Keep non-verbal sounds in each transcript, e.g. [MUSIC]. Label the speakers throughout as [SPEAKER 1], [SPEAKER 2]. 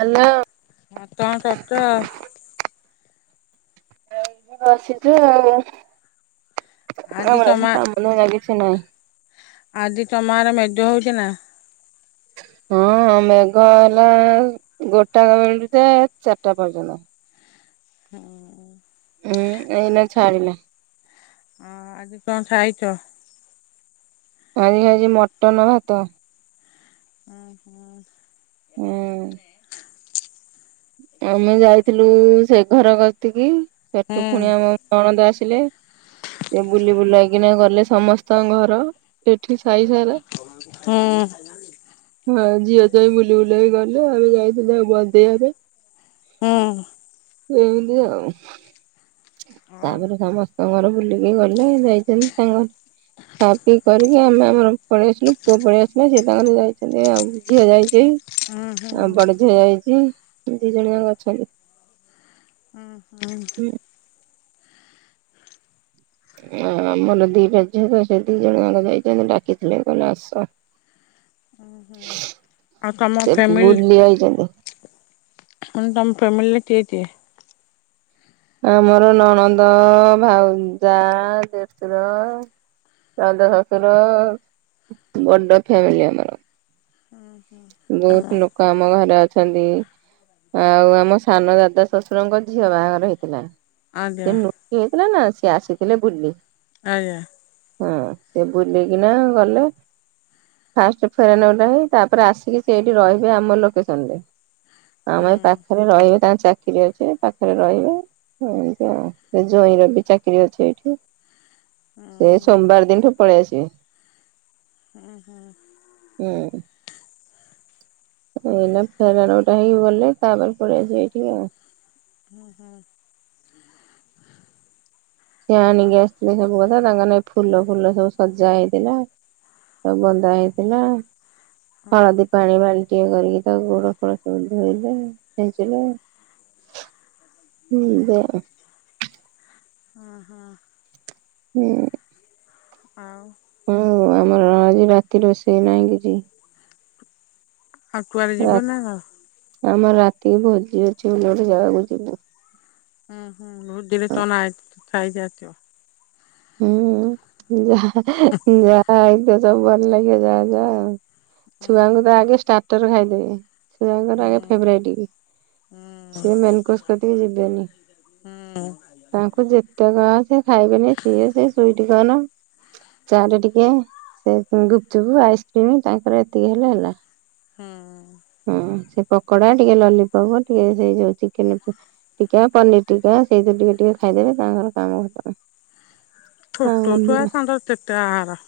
[SPEAKER 1] Hello.
[SPEAKER 2] ହଁ କଣ କରୁଛ?
[SPEAKER 1] ଏଇଠି ବସିଛି ଆଉ ଆମର ଆଜି କାମ ଧନ୍ଦା କିଛି ନାହିଁ।
[SPEAKER 2] ଆଜି ତମ ଆଡ଼େ ମେଜହେଉ ଥିଲା?
[SPEAKER 1] ହଁ ମେଘ ହେଲା ଗୋଟା ବେଳକୁ ତ ଯେ ଚାରିଟା ପର୍ଯ୍ୟନ୍ତ।
[SPEAKER 2] ହୁଁ।
[SPEAKER 1] ହୁଁ ଏଇନା ଛାଡିଲା।
[SPEAKER 2] ହ ଆଜି କଣ ଖାଇଛ?
[SPEAKER 1] ମୁଁ ଆଜି ଖାଇଛି ମଟନ ଭାତ। ହୁଁ
[SPEAKER 2] ହୁଁ ହୁଁ।
[SPEAKER 1] ଆମେ ଯାଇଥିଲୁ ସେ ଘର କ ଗତିକି। ସେଠୁ ପୁଣି
[SPEAKER 2] ହୁଁ
[SPEAKER 1] ଆମ ନଣନ୍ଦ ଆସିଲେ ସେ ବୁଲି ବୁଲାଇକିନା ଗଲେ ସମ ସମସ୍ତ ଙ୍କ ଘର ଏଠି ସାହି ସାରା। ହଁ ଝିଅ ଯାଇ ବୁଲି ବୁଲା ବି ଗଲେ ଆମେ ଯାଇଥିଲେ ବନ୍ଦେଇ ଘରେ।
[SPEAKER 2] ହଁ।
[SPEAKER 1] ଏମିତି ଆଉ
[SPEAKER 2] ଆଉ
[SPEAKER 1] ତାପରେ ସମ ତା ଘର ବୁଲିକି ଗଲେ ଯାଇଛନ୍ତି ତାଙ୍କର ଖା ପିଇ କରିକି ଆମେ ଆମର ପଳେଇଆସିଲୁ ପୁଅ ପଳେଇଆସିଲ ସେ ତାଙ୍କର ଯାଇଛନ୍ତି ଆଉ। ଝିଅ ଯାଇଛି
[SPEAKER 2] ହୁଁ ହୁଁ
[SPEAKER 1] ଆଉ ବଡ ଝିଅ ଯାଇଛି ଦି ଜଣ ଯାଙ୍କ ଅଛନ୍ତି।
[SPEAKER 2] ଉଁ ହୁଁ।
[SPEAKER 1] ଆ ଆମର ଦିଟା ଝିଅ ତ ସେ ଦି ଜଣ ଜାଙ୍କ ଯାଇଛନ୍ତି ଡାକିଥିଲେ କହିଲେ ଆସ।
[SPEAKER 2] ଉଁ ହୁଁ ଆଉ ତମ
[SPEAKER 1] ସେ
[SPEAKER 2] ଫ୍ୟାମିଲ
[SPEAKER 1] ବୁଲି ଆଇଛନ୍ତି
[SPEAKER 2] ଉଁ ମୁଁ ତମ ଫ୍ୟାମିଲରେ ତିଏ ତିଏ।
[SPEAKER 1] ଆମର ନଣନ୍ଦ ଭାଉ ଯା ଦେଡ଼ସୁର। ଦାଦା ଶାଶୁର ବଡ ଫ୍ୟାମିଲି ଆମର।
[SPEAKER 2] ହୁଁ ହୁଁ।
[SPEAKER 1] ବହୁତ ଲୋକ ଆମ ଘରେ ଅଛନ୍ତି। ଆଉ ଆମ ସାନ ଦାଦା ଶଶୁରଙ୍କ ଝିଅ ବାହାଘର ହେଇଥିଲା।
[SPEAKER 2] ଆଜ୍ଞା
[SPEAKER 1] ସେ ନୃଟି ହେଇଥିଲା ନା ସିଏ ଆସିଥିଲେ ବୁଲି।
[SPEAKER 2] ଆଜ୍ଞା।
[SPEAKER 1] ହଁ ସେ ବୁଲିକିନା ଗଲେ। ଫାଷ୍ଟ ଫେର ନଟା ହେଇ ତାପରେ ଆସ। ସେଇଠି ରହିବେ ଆମ ଲୋକେସନରେ
[SPEAKER 2] ହୁଁ
[SPEAKER 1] ଆମ ଏ ପାଖରେ ରହିବେ ତାଙ୍କ ଚା କିରି ଅଛି ପାଖରେ ରହିବେ। ହୁଁ ଏମିତି ସେ ଯୋଇଁ ର ବି ଚାକିରି ଅଛି ଏଇଠି।
[SPEAKER 2] ହୁଁ
[SPEAKER 1] ସେ ସୋମବାର ଦିନଠୁ ପଳେଇ ଆସିବେ।
[SPEAKER 2] ହୁଁ ହୁଁ।
[SPEAKER 1] ହୁଁ। ଏଇନା ଫେରଣ ଉଟା ହେଇକି ଗଲେ ତାପରେ ପଳେଇ ଆସିବ ଏଇଠିକି ଆଉ।
[SPEAKER 2] ହୁଁ ହୁଁ।
[SPEAKER 1] ସି ଆଣିକି ଆସିଥିଲେ ସବୁ କଥା ତାଙ୍କର ନାଗି ଫୁଲ ଫୁଲ ସବୁ ସଜା ହେଇଥିଲା। ତ ବନ୍ଧା ହେଇଥିଲା
[SPEAKER 2] ହଁ
[SPEAKER 1] ହଳଦୀ ପାଣି ମାଳି। ଟିଏ କରିକି ତାକୁ ଗୋଡ ଫୋଡ ସବୁ ଧୋଇଲେ ଛିଞ୍ଚିଲେ। ହୁଁ ଏନ୍ତି
[SPEAKER 2] ହଁ ହଁ।
[SPEAKER 1] ହୁଁ।
[SPEAKER 2] ହଁ।
[SPEAKER 1] ହଁ ଆମର ଆଜି ରାତି ରୋଷେଇ ନାହିଁ କିଛି
[SPEAKER 2] ଆଉ କୁଆଡେ
[SPEAKER 1] ରା
[SPEAKER 2] ଯିବ ନା କଣ?
[SPEAKER 1] ଆମର ରାତିକି ଭୋଜି ଅଛି ଗୋଟେ ଗୋଟେ ଜାଗାକୁ ଯିବୁ।
[SPEAKER 2] ହୁଁ ହୁଁ ବହୁତ ଦିନରେ ତନାଇ ଖାଇଯାଇ ଥିବ
[SPEAKER 1] ହୁଁ ଯାହା ଯାହା ଏଇତ ସବୁ ଭଲ ଲାଗେ ଯାହା ଯା ଆଉ।
[SPEAKER 2] ହୁଁ
[SPEAKER 1] ଛୁଆଙ୍କୁ
[SPEAKER 2] ହୁଁ
[SPEAKER 1] ତ ଆଗେ ଷ୍ଟାର୍ଟର ଖାଇଦେବେ
[SPEAKER 2] ହୁଁ
[SPEAKER 1] ଛୁଆଙ୍କର ଆଗ ଫେବରାଇଟ।
[SPEAKER 2] ହୁଁ
[SPEAKER 1] ସିଏ ମେନକୋସ କତିକି ଯିବେନି
[SPEAKER 2] ହୁଁ
[SPEAKER 1] ତାଙ୍କୁ ଯେ ତକ ସେ ଖାଇବେନି ସିଏ ସେ ସୁଇଟ କନ ଚା ଟରେ ଟିକେ ସେ ଗୁପଚୁପ୍ ଆଇସ୍କ୍ରିମ ତାଙ୍କର ଏତିକି ହେଲା ହେଲା।
[SPEAKER 2] ହଁ।
[SPEAKER 1] ହଁ ସେ ପକୋଡା ଟିକେ ଲଲିପପ ଟିକେ ସେଇ ଯୋଉ ଚିକେନ ପି ଟୀକା ପନିର ଟୀକା ସେଇଥିବୁ ଟିକେ ଟିକେ ଖାଇଦେବେ ତାଙ୍କର କାମ ଖତମ।
[SPEAKER 2] ଛୋଟଛୁଆ
[SPEAKER 1] ହଁ
[SPEAKER 2] ତାଙ୍କ କେତେ ଆହାର?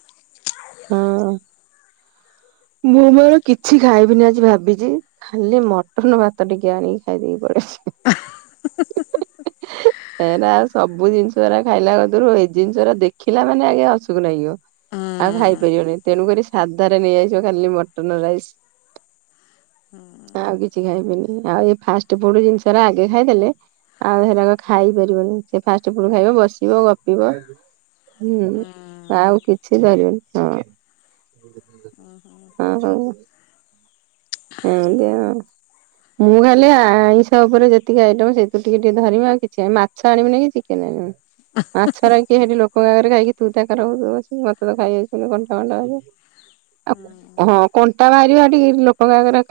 [SPEAKER 1] ହଁ। ମୁଁ ମୋର କିଛି ଖାଇବିନି ଆଜି ଭାବିଛି। ଖାଲି ମଟନ ଭାତ ଟିକେ ଆଣିକି ଖାଇଦେଇକି ପଳେ ଆ
[SPEAKER 2] ଆ ହୁଁ ହିଁ
[SPEAKER 1] ଏରା ସବୁ ଜିନିଷା ଖାଇଲା କତୁରୁ ଏଇ ଜିନିଷଟା ଦେଖିଲା ମାନେ ଆଜ୍ଞା ଅସୁଖୁ ଲାଗିବ। ଆଉ
[SPEAKER 2] ହୁଁ
[SPEAKER 1] ଖାଇପାରିବନି ତେଣୁ କରି ସାଧାରେ ନେଇ ଆସିବ ଖାଲି ମଟନ ରାଇସ। ଆଉ କିଛି ଖାଇବିନି ଆଉ ଏ ଫାଷ୍ଟ ଫୁଡ ଜିନିଷରା ଆଗେ ଖାଇଦେଲେ ଆଉ ହେରାକ ଖାଇପାରିବନି ସେ ଫାଷ୍ଟ ଫୁଡ ଖାଇବ ବସିବ ଗପିବ। ହୁଁ ଆଉ କିଛି କରିବନି ହଁ।
[SPEAKER 2] ଓ ହୁଁ।
[SPEAKER 1] ଓଉ ହଉ ହଁମତିଆ ମୁଁ ଖାଲି ଆଇଁଷ ଉପରେ ଯେତିକି ଆଇଟମ୍ ସେଇଥିୁ ଟିକେ ଟିକେ ଧରିମି ଆଉ କିଛି ମା ଆଛ ଆଣିବୁନି କି ଚିକେନ ଆଣିବି ଆଛା କି କୁଁ ଆଗରେ ଖାଇକି ତୁ ଦୋଉୁ ମତେ ତ ଖାଇଆାଉଛୁ ଘଣ୍ଟା ଘଣ୍ଟାା ଆଉ ହଁ କଣ୍ଟା ବାହାରିବା ଟିକେୋକ ଟଙ୍କାର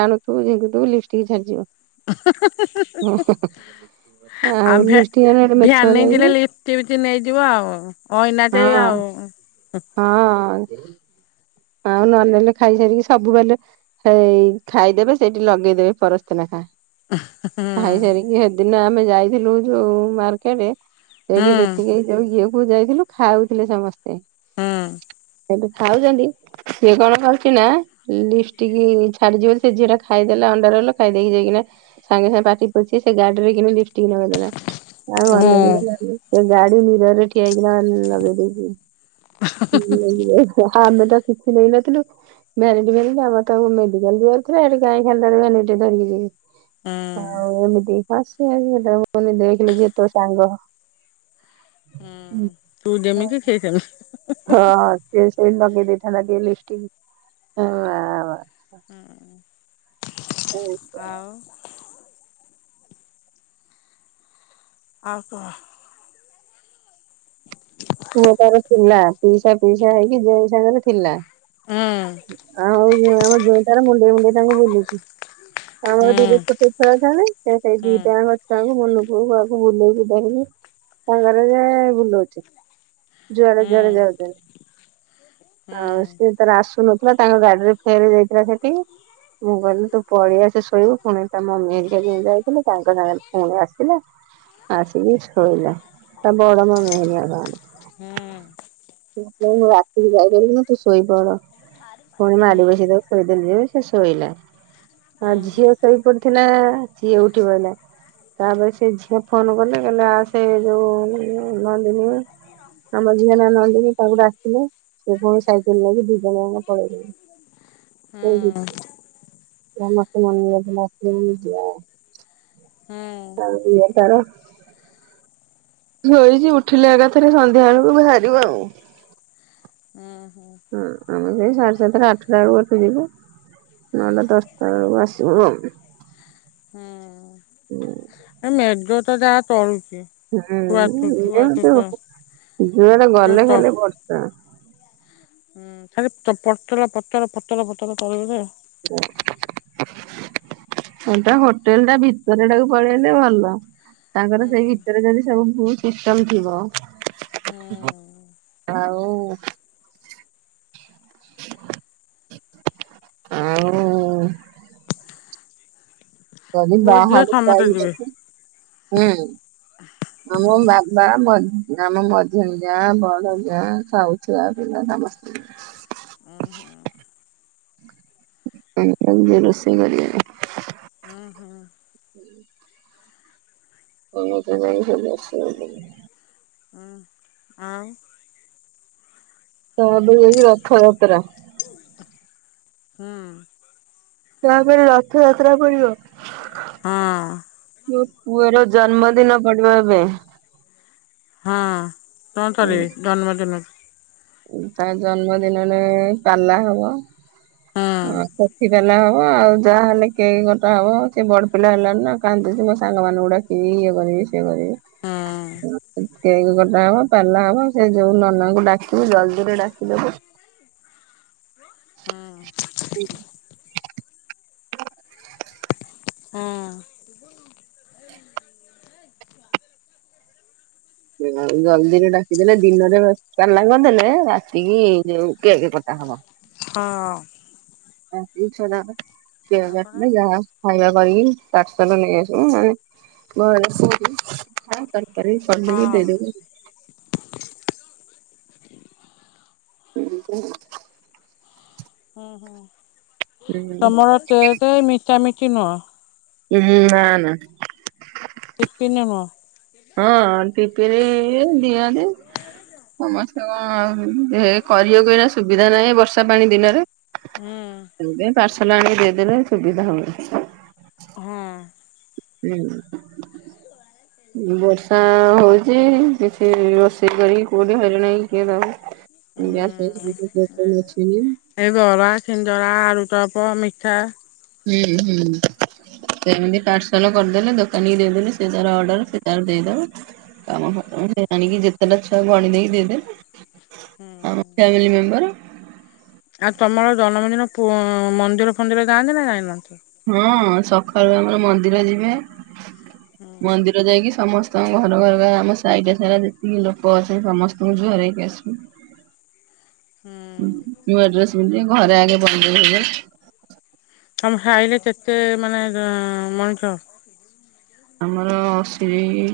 [SPEAKER 1] ଟାଣୁଥୁିଙ୍କିବୁ ଲି ଝାଡ଼ିଯିବ
[SPEAKER 2] ହ
[SPEAKER 1] ହଁ
[SPEAKER 2] ଆଉ ଭ୍ୟାନ ନେଇଥିଲେ ଲିପ୍୍ଟି ନେଇଯିବ ଆଉ ଅଇନାଟ
[SPEAKER 1] ହଁ।
[SPEAKER 2] ଆଉ
[SPEAKER 1] ହଁ ଆଉ ନନେଲେ ଖାଇସାରିକି ସବୁବେଲେ ହେଇ ଖାଇଦେବେ ସେଇଠି ଲଗେଇଦେବେ ପରସ୍ନା ଖାଁ
[SPEAKER 2] ହୁଁ
[SPEAKER 1] ଖାଇସାରିକି ସେଦିନ ଆମେ ଯାଇଥିଲୁ ଯୋଉ ମାର୍କେଟରେ ସେଇଠି
[SPEAKER 2] ହୁଁ
[SPEAKER 1] ଯେତିକି ଯଏ ବୁ ଯାଇଥିଲୁ ଖାଉଥିଲେ
[SPEAKER 2] ହୁଁ
[SPEAKER 1] ସମସ୍ତେବେ ଖାଉଛନ୍ତି ସିଏ କଣ କରୁଛି ନା ଲିପ କି ଛାଡିଯିବ ବୋଲି ସେ ଝିଅ ଟା ଖାଇଦେଲା ଅଣ୍ଡାର ହେଲ ଖାଇଦେଇକି ଯାଇକିନା ସାଙ୍ଗେ ସାଙ୍ଗେ ପାଟି ପଛି ସେ ଗାଡିରେ କି ଲିଫ ନଗଦେଲା ଆଉ
[SPEAKER 2] ହୁଁ
[SPEAKER 1] କି ଗାଡି ନିରରେ ଆଗନା ନବ ଦେି ଆମେ ତ କିଛି ନେଇନଥିଲୁ ମୋରଟି ମୋର ଆମର ତାକୁ ମେଡିକାଲ ଯିବାରୁ ଥିଲା ଏଠି ଗାଈ ଖାନ୍ତାଡ ଟିକେ ଧରିକି ଯିବି
[SPEAKER 2] ହୁଁ
[SPEAKER 1] ଆଉ ଏମିତି ହଁ ସେ ମୁୁନି ଦେଖିଲି ଯି ତୋ ସାଙ୍ଗ
[SPEAKER 2] ହୁଁ ତୁ ଯେମିତି ସେ ସେମିତି
[SPEAKER 1] ହ ସେ ସେଇ ଲଗେଇ ଦେଇଥାନ୍ତା ଟିକେ ଲିପସ୍ଟିକ
[SPEAKER 2] ହୁଁ ଆଉ ଆଉ କହ
[SPEAKER 1] ପୁଅ ତାର ଥିଲା ପିଇସା ପିଇସା ହେଇକି ଜଇ ସାଙ୍ଗରେ ଥିଲା
[SPEAKER 2] ହୁଁ
[SPEAKER 1] ଆଉ ଆମ ଜୋଇଁ ତାର ମୁଣ୍ଡେଇ ମୁୁଣ୍ଡେଇ ତାଙ୍କୁ ବୁଲୁଛି ଆମର
[SPEAKER 2] ହୁଁ
[SPEAKER 1] ଦିଦି ଛୋଟ ଛୁଆ ଅଛନ୍ତି ସେଇ
[SPEAKER 2] ହୁଁ ହୁଁ
[SPEAKER 1] ଦିଟାର ଛୁଆଙ୍କୁ ମନ କୁ ତାକୁ ବୁଲାଉଛନ୍ତି କି ତାକୁ ସାଙ୍ଗରେ ରେ ଯେ ଭୁଲଉଛି ଜୁଆଡ
[SPEAKER 2] ହୁଁ
[SPEAKER 1] ଜୁଆଡ
[SPEAKER 2] ହୁଁ ହୁଁ
[SPEAKER 1] ଯାଉଛନ୍ତି
[SPEAKER 2] ହୁଁ
[SPEAKER 1] ଆଉ ସେ ର ଆସୁନଥିଲା ତାଙ୍କ ଗାଡିରେ ଫେରି ଯାଇଥିଲା ସେଠି ମୁଁ କହିଲି ତୁ ପଳେଇଆସେ ଶୋଇବୁ ପୁଣି ତା ମମି ଯାଇଥିଲି ତାଙ୍କ ସାଙ୍ଗରେ ପୁଣି ଆସିଲା ଆସିକି ଶୋଇଲା ତା ବଡ଼ ମମୀ ହେରିକା ସାଙ୍ଗରେ
[SPEAKER 2] ହୁଁ
[SPEAKER 1] ମୁଁ ରାତିକି ଯାଇପାରିବିନି ଶୋଇପଡ ପୁଣି ମାଡି ବସିକି ତାକୁ ଖୁଏଇଦେଲି ଜେ ସେ ଶୋଇଲା ଆଁ ଝିଅ ଶୋଇ ପଡିଥିଲା ସିଏ ଉଠିପଡ଼ିଲା ତାପରେ ସେ ଝିଅ ଫୋନ୍ କଲେ କହିଲେ ଆସେ ଯେଉ ନଅନ୍ଦିନି ଆମର ଝିଅ ନା ନନ୍ଦିନୀ ତାକୁ ଡାକିଲେ ସେ ପୁଣି ସାଇକେଲ ନେଇକି ଦି ଜଣ ଯାକ ପଳେଇଲେ
[SPEAKER 2] ହୁଁ
[SPEAKER 1] [UNINTELLIGIBLE]
[SPEAKER 2] ହୁଁ
[SPEAKER 1] ହଉ ସିଏ ତାର ଧୋଇଛି ଉଠିଲେ ଏକାଥରେ ସନ୍ଧ୍ୟାବେଳକୁ ବାହାରିବୁ ଆଉ
[SPEAKER 2] ହଁ ହୁଁ
[SPEAKER 1] ହଁ ଆମେ ଯାଇ ସାଢେ ସାତଟା ଆଠଟା ବେଳକୁ ଏଠୁ ଯିବୁ ନଅଟା ଦଶଟା ବେଳକୁ ଆସିବୁ ଆଉ
[SPEAKER 2] ହଁ
[SPEAKER 1] ହ
[SPEAKER 2] [UNINTELLIGIBLE] ଥୁଆଥୁ ଥୁଆଥୁ ଥୁଆ
[SPEAKER 1] [UNINTELLIGIBLE] ଯୁଆଡେ
[SPEAKER 2] ଯୋଉ
[SPEAKER 1] ଗଲେ
[SPEAKER 2] ତ
[SPEAKER 1] ଖାଲି ବର୍ଷା।
[SPEAKER 2] ହୁଁ ଖ ପତର ପତର ପତର ପତର [UNINTELLIGIBLE]
[SPEAKER 1] ହ ଟ ହୋଟେଲ ଟା ଭିତରେ ଟାକୁ ପଳେଇଲେ ଭଲ ତାଙ୍କର ସେଇ ଭିତରେ ଯଦି ସବୁ ଭୁଲ ସିଷ୍ଟମ ଥିବ।
[SPEAKER 2] ହୁଁ।
[SPEAKER 1] ଆଉ ଆଉ ଆଜି
[SPEAKER 2] ପୁଅ ଝିଅ
[SPEAKER 1] ବାହାରୁ
[SPEAKER 2] ସମସ୍ତେ ଯିବେ
[SPEAKER 1] [UNINTELLIGIBLE] ଆମ ବାବା ଆମ ମଝିଆ ଯା ବଡ ଯା ସାଉ ଛୁଆ ପିଲା ସମସ୍ତେ।
[SPEAKER 2] ଓଁ ହଁ
[SPEAKER 1] ରୋଷେଇ କରିବା
[SPEAKER 2] ହୁଁ ହୁଁ
[SPEAKER 1] ହୁଁ [UNINTELLIGIBLE]
[SPEAKER 2] [INAUDIBLE] ଆଁ
[SPEAKER 1] ତ ଏବେ ଯାଇଛି ରଥଯାତ୍ରା
[SPEAKER 2] ହୁଁ
[SPEAKER 1] ତାପରେ ରଥ ଯାତ୍ରା ପଡିବ
[SPEAKER 2] ହଁ
[SPEAKER 1] ମୋ ପୁଅର ଜନ୍ମଦିନ ପଡିବ ଏବେ
[SPEAKER 2] ହଁ କଣ
[SPEAKER 1] ହୁଁ
[SPEAKER 2] ଚାଲିିବ ଜନ୍ମଦିନ
[SPEAKER 1] ତା ଜନ୍ମଦିନରେ ପାଲା ହବ
[SPEAKER 2] ହୁଁ
[SPEAKER 1] ହଁ ସେଠିପଲା ହବ ଆଉ ଯାହାହେଲେ କେକ କଟା ହବ ସେ ବଡ ପିଲା ହେଲାଣି ନା କାନ୍ଦୁଛି ମୋ ସାଙ୍ଗମାନଙ୍କୁ ଡାକିବି ଇଏ କରିବି ସିଏ କରିବି।
[SPEAKER 2] ହୁଁ
[SPEAKER 1] କେକ୍ କଟା ହବା ପାଲା ହବ ସେ ଯୋଉ ନନାଙ୍କୁ ଡାକିବି ଜଲଦିରେ ଡାକିଦବୁ
[SPEAKER 2] ହୁଁ।
[SPEAKER 1] ହୁଁ
[SPEAKER 2] ହଁ। ତବ
[SPEAKER 1] ଜଲ୍ଦିରେ ଡାକିଦେଲେ ଦିନରେ ପାଲା କରିଦେଲେ ରାତିକି ଯେଉଁ କେକ କଟା ହବ।
[SPEAKER 2] ହଁ।
[SPEAKER 1] [UNINTELLIGIBLE]
[SPEAKER 2] ତାପରେ
[SPEAKER 1] ଖାଇବା କରିକି ପାର୍ସଲ ନେଇ ଆସିବୁ ମେ [UNINTELLIGIBLE] ତରକାରୀ ପି
[SPEAKER 2] ହଁ
[SPEAKER 1] ଦେଇଦବ ହୁ
[SPEAKER 2] ହୁଁ ହୁଁ
[SPEAKER 1] ହୁଁ
[SPEAKER 2] ତମର ତଟ ମିଠା ମିଠି ନୁହଁ।
[SPEAKER 1] ହୁଁ ନା ନା
[SPEAKER 2] [UNINTELLIGIBLE]
[SPEAKER 1] ହଁ [UNINTELLIGIBLE] ଦିଆନ୍ତି। ସମସ୍ତେ କଣ କରିବାକୁ ଏଇନା ସୁବିଧା ନାହିଁ ବର୍ଷା ପାଣି ଦିନରେ
[SPEAKER 2] ହୁଁ।
[SPEAKER 1] ପାର୍ସଲ ଆଣିକି ଦେଇଦେଲେ ସୁବିଧା ହୁଏ।
[SPEAKER 2] ହଁ
[SPEAKER 1] ହୁଁ ବର୍ଷା ହଉଛି କିଛି ରୋଷେଇ କରି କୋଉଠି ହଇରାଣ କିଏ ଦବ। [UNINTELLIGIBLE]
[SPEAKER 2] ଏ ବରା ସିନ୍ଦରା ଆଳୁଚପ ମିଠା
[SPEAKER 1] ହୁଁ ହୁଁ। ସେମତି ପାର୍ସଲ କରିଦେଲେ ଦୋକାନୀକି ଦେଇଦେଲେ ସିଏ ତାର ଅର୍ଡର ସିଏ ତାର ଦେଇଦବ। [UNINTELLIGIBLE] ଗଣିକି ଯେତେଟା ଛୁଆ ଗଣି ଦେଇ ଦେବେ
[SPEAKER 2] ହୁଁ
[SPEAKER 1] ଆମ ପ୍ରାଇମେରୀ ମେମ୍ବର।
[SPEAKER 2] ଆଉ ତମର ଜନ୍ମଦିନ ପୁ ଉଁ ମନ୍ଦିର ଫନ୍ଦିର ଯାଆନ୍ତି ନା ନାଇଁ ଯାଆନ୍ତିନି।
[SPEAKER 1] ହଁ ସଖାଳୁ ଆମର ମନ୍ଦିର ଯିବେ ମନ୍ଦିର ଯାଇକି ସମସ୍ ସ୍ତଙ୍କ ଘର ଘର ଆମ ସାଇଟା ସାରା ଯେତିକି ଲୋକ ଅଛନ୍ତି ସମସ୍ତଙ୍କୁ ଜୁହାର ହେଇକି ଆସିବୁ।
[SPEAKER 2] ହୁଁ
[SPEAKER 1] ଉଁ ନୂଆ ଡ୍ରେସ୍ ପିନ୍ଧି ଘରେ ଆଗେ ବନ୍ଦେଇ ହେବେ।
[SPEAKER 2] ତମ ସାଇରେ କେତେ ମାନେ ଜଁ ମଣିଷ?
[SPEAKER 1] ଆମର ସ୍ରେଇ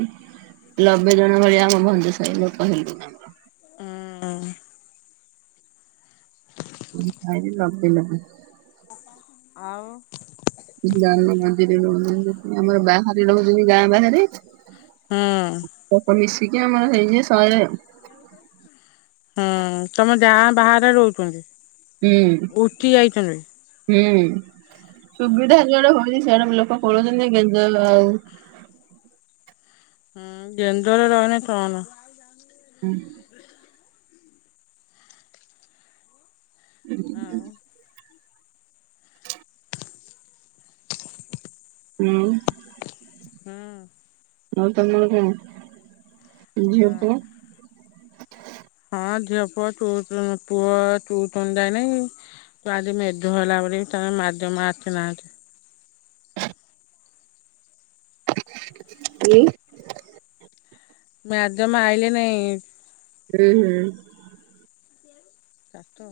[SPEAKER 1] ଲବେ ଜଣ ଭଳିଆ ହବ ଇନ୍ତି ସାଇ ଲୋକ ହେଲେ [UNINTELLIGIBLE]
[SPEAKER 2] ଆଁ
[SPEAKER 1] ଉଁ ଭାରି ଲବେ ଲବେ।
[SPEAKER 2] ଆଉ
[SPEAKER 1] କିଛି ଗାଁ [UNINTELLIGIBLE] ରହୁଛନ୍ତି ଆମର ବାହାରେ ରହୁଛନ୍ତି ଗାଁ ବାହାରେ।
[SPEAKER 2] ହୁଁ
[SPEAKER 1] ତକ ମିଶିକି ଆମର ହେଇଯିବେ ଶଏ ଆଉ।
[SPEAKER 2] [INAUDIBLE] ହଁ ତମ ଗାଁ ବାହାରେ ରହୁଚନ୍ତି।
[SPEAKER 1] ହୁଁ ହୁଁ ସୁବିଧା ଜୁଆଡେ ରହିବେ ସିଆଡେ ଲୋକ। ପଳଉଚନ୍ତି ଗେଞ୍ଜ ହେଲା ଆଉ।
[SPEAKER 2] ହୁଁ ଗେଞ୍ଜରେ ରହିନେ କନ।
[SPEAKER 1] [INAUDIBLE]
[SPEAKER 2] ଆଉ
[SPEAKER 1] [INAUDIBLE] ହୁଁ।
[SPEAKER 2] ହୁଁ।
[SPEAKER 1] ଆଉ ତମର କଣ ଝିଅ ପୁଅ?
[SPEAKER 2] ହଁ ଝିଅ ପୁଅ ଟୁସୁନ୍ ପୁଅ ଟିଉଛନ୍ ଯାଇନାହିଁ। ତ‌ ଆଜି ମେଘ ହେଲା ବୋଲିକି ତାଙ୍କ ମ୍ୟାଦାମ୍ ଆସିନାହାନ୍ତି।
[SPEAKER 1] ଉଁ
[SPEAKER 2] ମ୍ୟାଦାମ୍ ଆଇଲେ ନାଇଁ।
[SPEAKER 1] ହୁଁ ହୁଁ।
[SPEAKER 2] କାଟ।